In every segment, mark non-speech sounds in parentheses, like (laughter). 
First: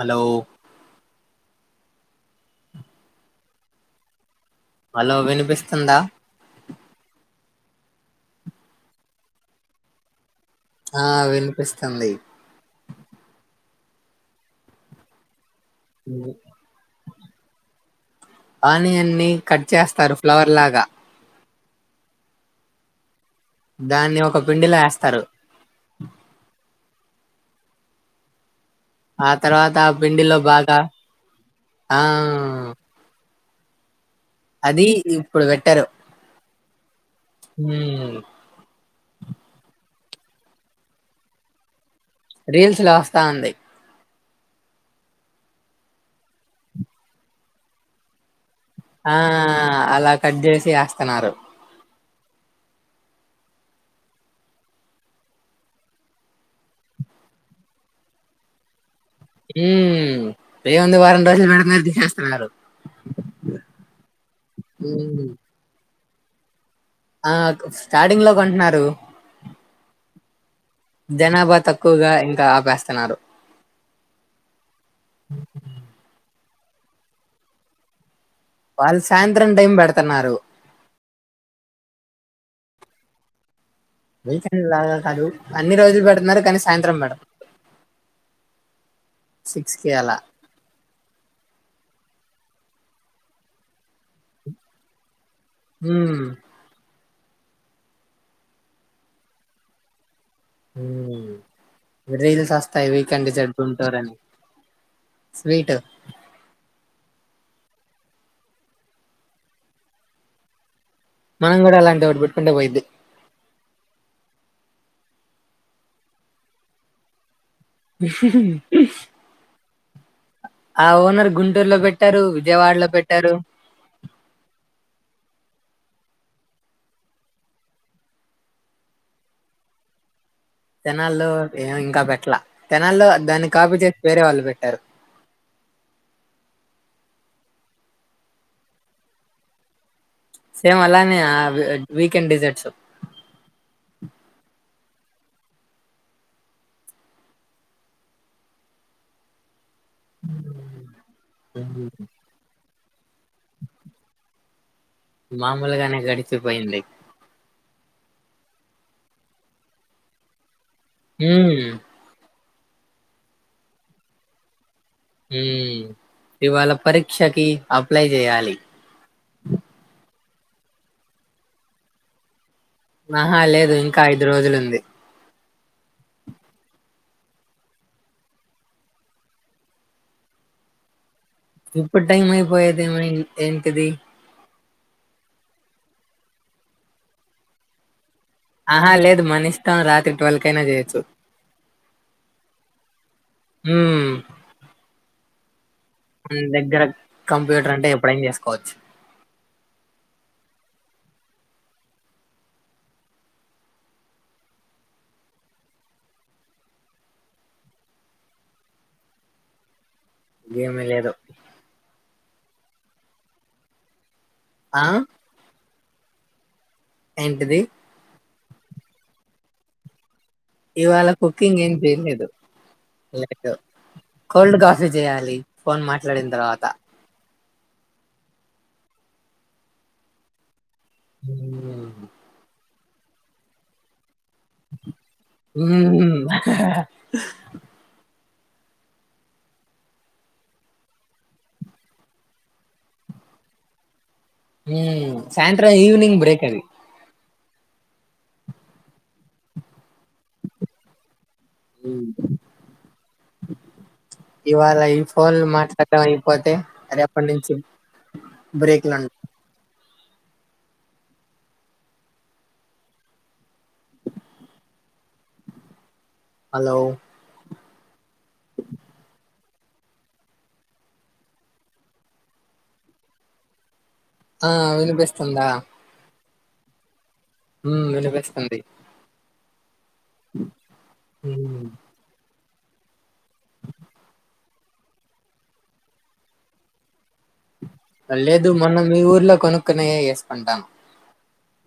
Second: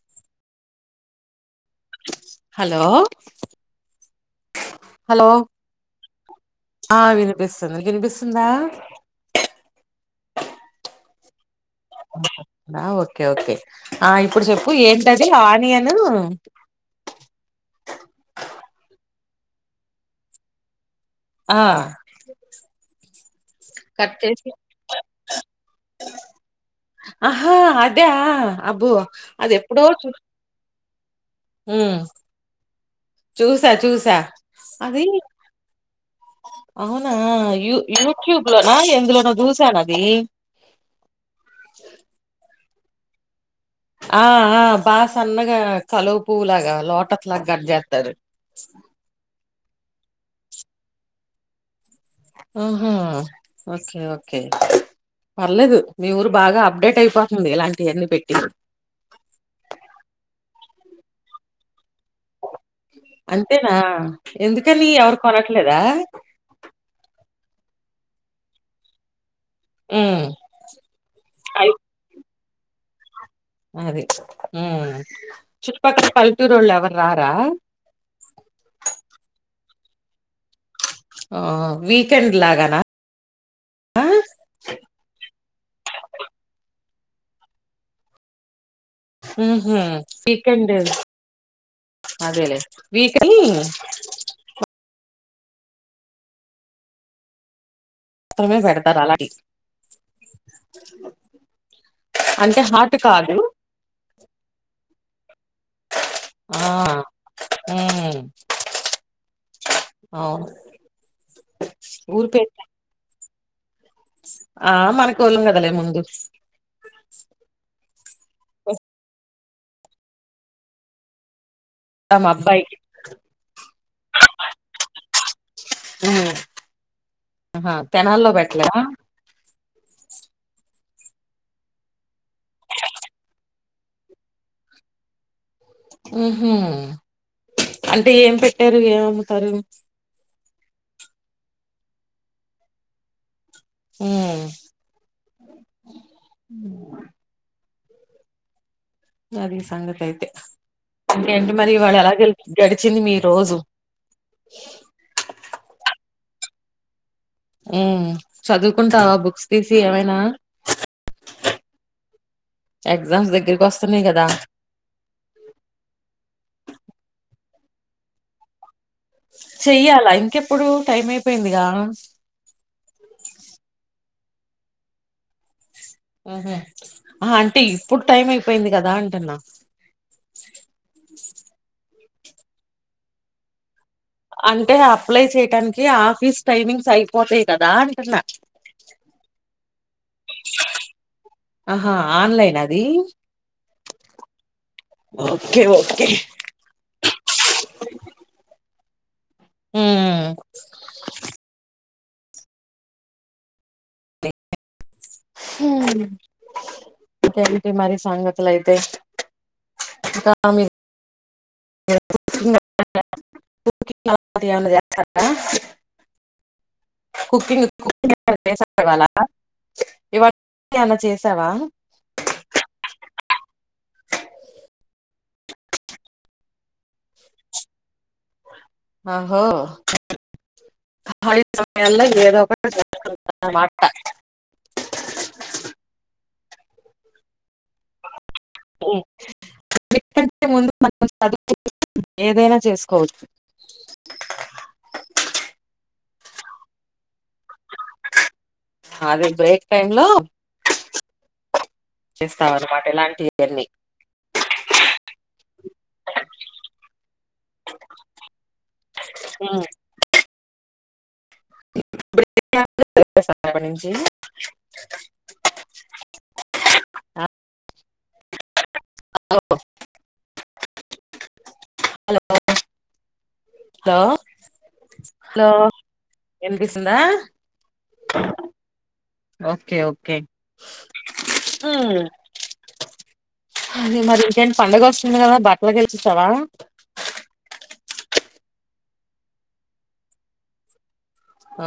Hello hello hello hello వినిపిస్తుందా పిస్తుంది నిక్ వినిపిస్తుందా ఆ వినిపిస్ ఓకే ఓకే ఆ ఇప్పుడు చెప్పు ఏంటది ఆ మీ అన్న గు ఆనియన్ ని కట్ చేస్తారు ఫ్లవర్ లాగా ఆ దాన్ని ఒక పిండిలో యాస్తారు హా అదా ఆ తర్వాత ఆ పిండిలో బాగా ఉమ్ ఆవ్ చూసా చూసా అది ఇప్పుడు పెట్టారు అవునా యూ మ్మ్ యూట్యూబ్ లోనా ఎన్ దులోనో చూశాన్ అది రీల్స్ లో వస్తా ఉంది ఆ ఆ బా సన్నగా కలువ పువ్వు లాగా లోటస్ లాగా గట్ చేేత్తారు ఆ అలా కట్ చేసి యాస్తన్నారు ఊహూ ఓకే ఓకే పర్లేదు మీ ఊరు బాగా అప్డేట్ అయిపోతుంది ఇలాంటివన్నీ పెట్టి ఊ ఏముంది వారం రోజలు పెడుతున్నారు తీసేస్ అంతేనా ఎందుకని ఎవరు మ్మ్ కొనట్లేదా ఆ క్ స్టార్టింగ్ లో కొంటున్నారు హ్మ్. జనాభా అయి తక్కువగా ఇంకా వ్యస్తున్నారు అది మ్ పుత్తూరు వాళ్లు ఎవరు రారా వాళ్ళు సాయంత్రం టైం పెడుతున్నారు ఆ వీకెండ్ లాగానా వీకెండ్ లాగా కాదు అన్ని రోజులు పెడుతున్నారు కానీ సాయంత్రం పెడతా సిక్స్ కి ఉహుమ్ అలా వీకెండ్ అదేలే విక్ అని హమ్ మాత్రమే పెడతారు అలాంటి ఉమ్ రీల్స్ అంటే వస్తాయి హాట్ వీకెండ్ కాదు. చెడుంటారని స్వీట్ ఆ ము ఆ మనం కూడా అలాంటిది ఒకటి పెట్టుకుంటే పోయింది ఆ మన కోళం కదలే ముందు (inaudible) ఆ ఓనర్ గుం గుంటూరు లో ఆ! పెట్టారు మా అబ్బాయికి. విజయవాడలో పెట్టారు ఉమ్ ఆహా తెనాల్లో పెట్టాల తెనాల్లో ఏం ఇంకా పెట్టలా తెనాల్లో దాన్ని కాపీ చేసి వేరే వాళ్ళు పెట్టారు ఉహుమ్ అంటే ఏం పెట్టారు ఏం అమ్ముతారు సేమ్ అలానే వీకెండ్ డిజర్ట్స్ అమ్ అమ్ జరీఫ్ సంగతి అయితే ఇంతకీ ఏంటి మరి ఇవాళ్ళ ఎలా జరిగింది గడిచింది మీ రోజు మామూలుగానే గడిచిపోయింది ఆమ్ చదువుకుంటావా బుక్స్ తీసి ఏమైనా హమ్ ఎగ్జామ్స్ దగ్గరికి వస్తున్నాయి కదా ఉమ్ ఇవాళ పరీక్షకి అప్లై చేయాలి చెయ్యాలా ఇంకెప్పుడు టైం అయిపోయిందిగా ఆహా లేదు ఇంకా ఐదు రోజులు ఉంది ఆహ ఆ అంటే ఇప్పుడు టైం అయిపోయింది కదా అంటున్నా ఇప్పుడు టైం అయిపోయేది ఏమని ఎంటది అంటే అప్లై చేయడానికి ఆఫీస్ టైమింగ్స్ అయిపోతాయి కదా అంటున్నా ఆహా లేదు మని ఇష్టాం రాత్రి ట్వల్ కైనా చేయొచ్చు ఆహా ఆన్లైన్ అది హమ్ ఓకే మరి మన దగ్గర కంప్యూటర్ అంటే ఎప్పుడైనా చేసుకోవచ్చు హమ్ ఇంకా ఏంటి మరి సంగతులు అయితే ఇంకా మీరు గేమ్ ఏ లేదు (inaudible) ఆ (unintelligible) ఏంటిది కుకింగ్ (unintelligible) (unintelligible) ఏమన్నా ఇవాళ చేసావా కుకింగ్ ఏం చేయలేదు లేదు కోల్డ్ కాఫీ చేయాలి ఫోన్ మాట్లాడిన తర్వాత ఆహో (unintelligible) మ్మ్. (unintelligible) మాత మ్మ్. ఎకంటే (unintelligible) ముందు మనం చదు ఏదైనా చేసుకోవచ్చు హ్మ్ సాయంత్రం ఈవెనింగ్ బ్రేక్ అది అదే బ్రేక్ టైమ్ లో చేస్తాం అనమాట ఇలాంటివన్నీ ఇవాళ ఈ ఫోన్లు మాట్లాడటం అయిపోతే రేపటి నుంచి బ్రేక్లు ఉన్నా రేపటి నుంచి హలో ఓ (unintelligible) హలో ఆ వినిపిస్తుందా హలో వినిపిస్తుందా హ్మ్ వినిపిస్తుంది ఓకే ఓ ఒకే హ్మ్ అది మరి ఇకేంటి పండగ వస్తుంది కదా బట్టలకి వెళ్ళి వచ్చేస్తావా లేదు మొన్న మీ ఊర్లో కొనుక్కునయే వేసుకుంటాను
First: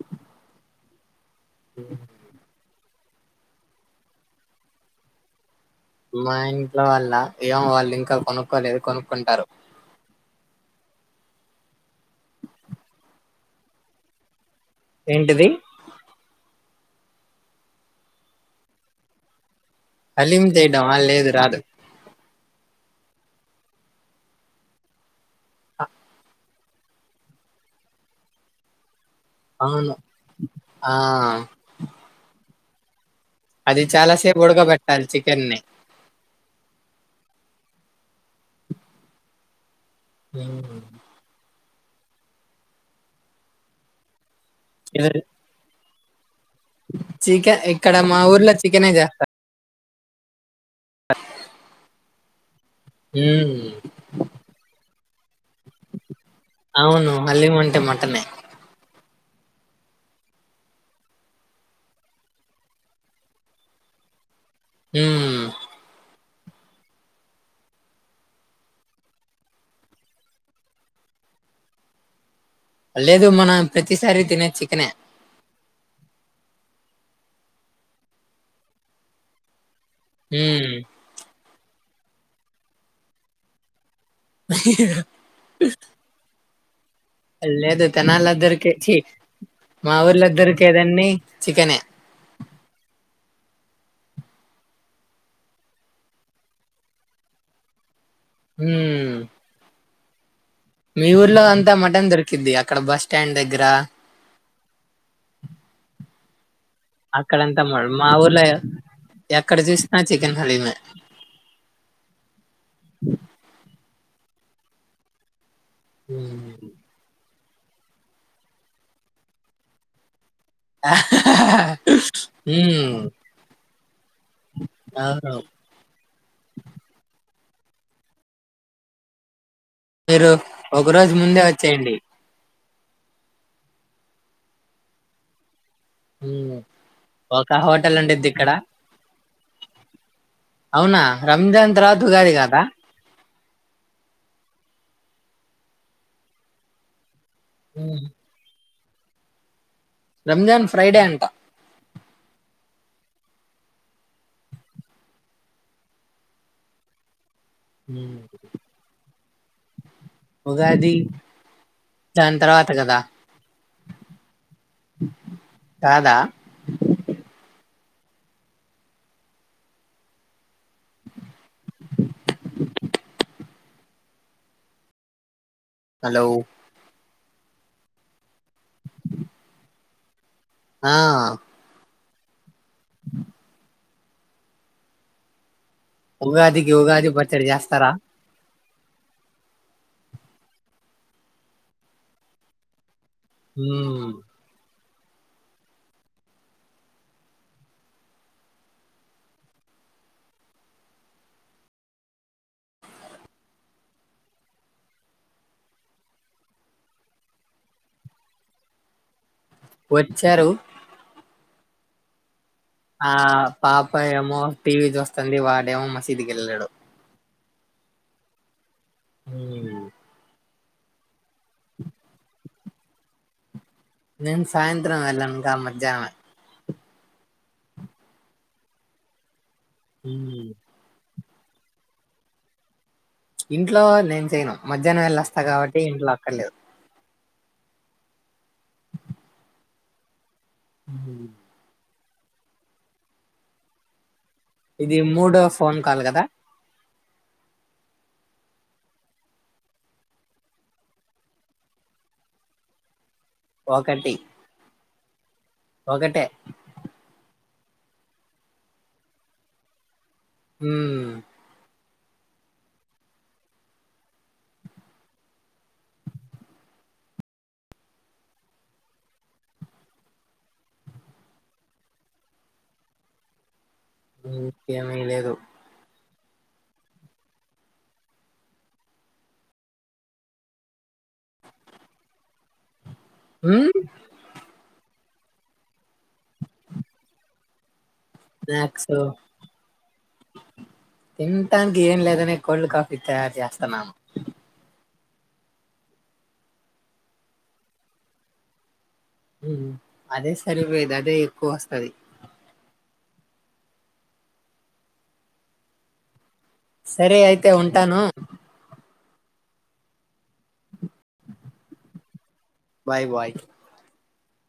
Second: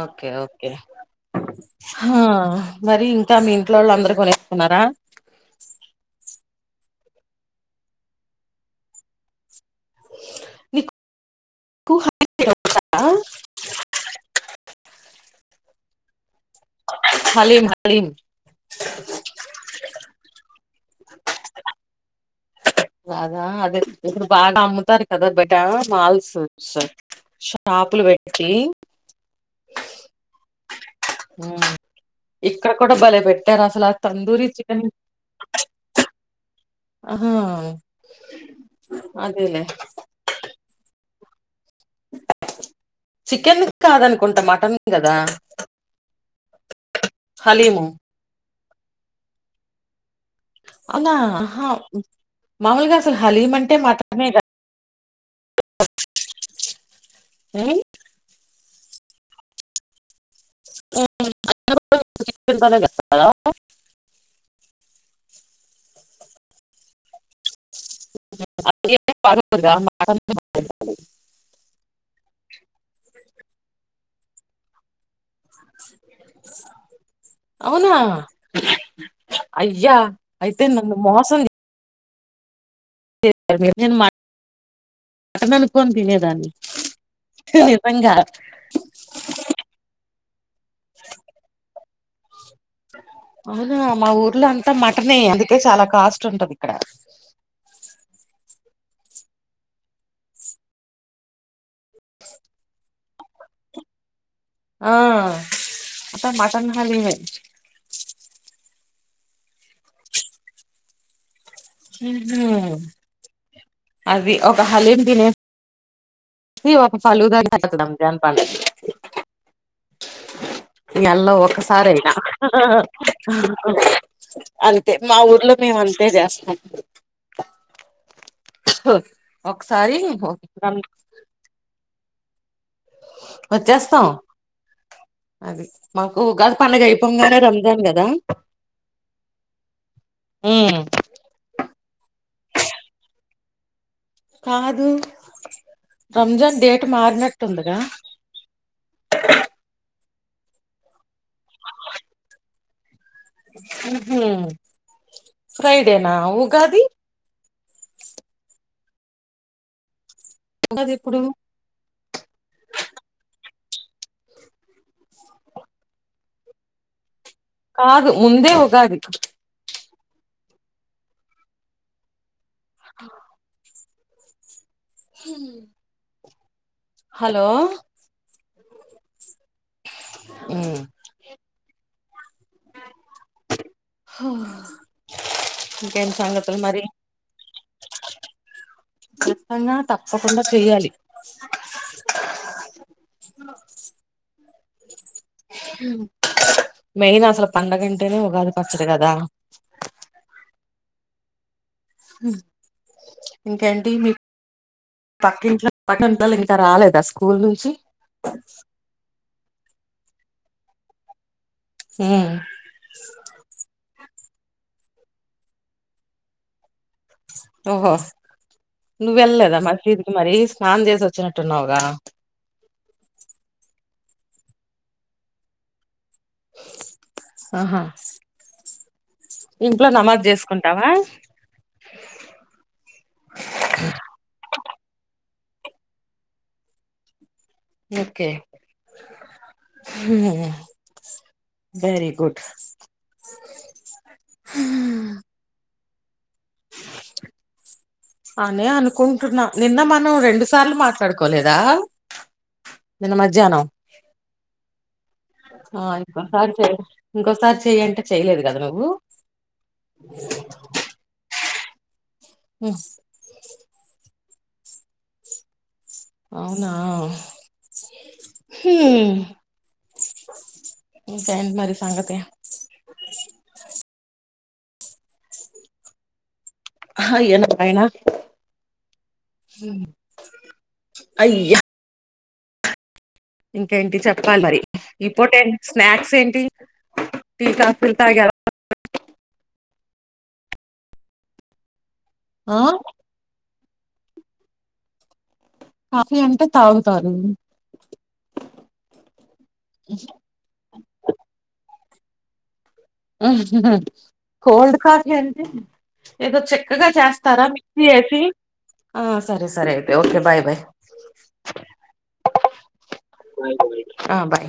ఓకే ఓకే హా మరి ఇంకా మీ ఇంట్లో వాళ్ళు అందరు కోనేసుకున్నారా మా ఇంట్లో వాళ్ల ఏమో వాళ్ళు ఇంకా కొనుక్కోలేదు కొనుక్కుంటారు నీకు (unintelligible) ఏంటిది హలీం హలీం హలీం చేయడమా లేదు రాదు రాదా అదే ఇప్పుడు బాగా అమ్ముతారు కదా బయట మాల్స్ షషాపులు పెట్టి అవును ఆ ఇక్కడ కూడా బాలేదు అది చాలాసేపు ఉడకబెట్టాలి చికెన్ని ఒహో అదేలే దేనిని చికెన్ కాదనుకుంటా మట టన్ కదా చీకెన్ హలీము ఇక్కడ మా ఊర్లో చి చికనే చేస్తార్ అవునా అహ మామూలుగా అసలు హలీం మ్మ్. అంటే మటనే కద అవును హలీం అంటే మటనే ఊ అయిన కూడా (unintelligible) కదా ఊ అది బాగుండదు కదా మటనే బావుంటుంది. లేదు మన ప్రతి స సారీ తినేది చికెనే. అవునా అయ అయ్య అయితే మ్మ్. నన్ను మోసం చే సారు మీరు నేన్ మటన్ మటన్ అనుకని తినేదాన్ని లేదు నిజంగా తినాలద్ధరికి చీ మాఊర్లో ఇద్దరు కేదన్నీ చికనే అవునా మా ఊర్లో అంతా మటనే అందుకే చాలా కాస్ట్ ఉంటది ఇక్కడ ఊ మీ ఊర్లో అంతా మటన్ దొరికిద్ది అక్కడ బస్స్టాండ్ దగ్గర ఆ అంత మట అక్కడంతా మరి మా ఊర్లో ఎక్కడజూసీన చికెన్ హలీమే. ఊహు అది ఒక హలీం తినే ఇవొక ఫాలుదా రంజాన్ పండగ నెలలో ఒక్కసారయినా ఉమ్ అంతే మా అవును ఊర్లో మేము అంతే చేస్తాం. హఓ ఒకసారి మీరు ఒక రోజు ముందే వచ్చేయండి. వచ్చేస్తాం అది మాకు ఉమ్ ఉగాది పండగ అయిపోంగానే ఒక రంజాన్ హోటల్ కదా ఉండిద్ది ఇక్కడ ఊ అవునా రంజాన్ తర్వాత ఉగాది కాదా కాదు రంజాన్ డేట్ మారినట్టు ఉందిగా రంజాన్ ఫ్రైడే అంటా హుమ్ హు ఫ్రైడేనా ఉగాది హుమ్ ఉగాది దాని తర్వాత గదా కాదా కాదు ముందే ఉగాది అ హుమ్ లౌ హలో ఆ హో ఉగాదికి ఉగాది పచ్చడి చేస్తరా ఖచ్చితంగా తప్పకుండా చెయ్యాలి ఊ మెయిన్ అసలు పండగంటేనే ఉగాది పచ్చడి కదా ఊ ఇంకేంటి మీ పక్కింట్లో (inaudible) ఇంకా రాలేదా స్కూల్ నుంచి వచ్చారు ఊ ఆ పాప యమ్ మో టీ వీ చూస్తంది వాడేమో మసీదుకెళ్ళాడు ఓహో నువ్వెల్లలేదా మసీద్ కి మరి స్నానం చేసి వచ్చినట్టున్నావుగా నేను సాయంత్రం వెళ్ళనుగా మజ్జానమే ఆహా ఇంట్లో నమాజ్ చేసుకుంటావా ఇంట్లో నేను చెయ్యను మధ్యాహ్నం వెళ్ళ వస్తా కాబట్టి ఇంట్లో అక్కర్లేదు ఓకే మ్ వెరి గుడ్ ఇది మూడో ఫోన్ కాలి కదా అనే అనుకుంటున్నాం నిన్న మనం రెండు సార్లు మాట్లాడుకోలేదా నిన్న మధ్యాహ్నం ఒకటి ఒకటే ఇంకాసారి చే ఇంకాసారి చెయంటే చెయలేదు కదా నువ్వు హు ఉహూ అవున హు ఇంకేంటిమరి సంగతి ఇంకేం లేదు అయ్య నారాయణ హు అయ్యా మ్మ్. ఇంకేంటి చెప్పాలి మరి ఈ పూట ఏంటి స్నాక్స్ ఏంటి టీ కాఫీ స్నాక్స్ తింటా ఏం లేదనే ఆ కోల్డ్ కాఫి తయారు చేస్తూ చేతన కాఫీ అంటే తాగుతారు అదే సరిపోయది అదే ఎక్కువ వస్తది కోల్డ్ కాఫీ ఏదో చక్కగా సరే చేస్తారా అయితే మిక్సీ ఉంటాను ఎసి ఆ సరే సరే అయితే okay bye bye bye bye ఆ బాయ్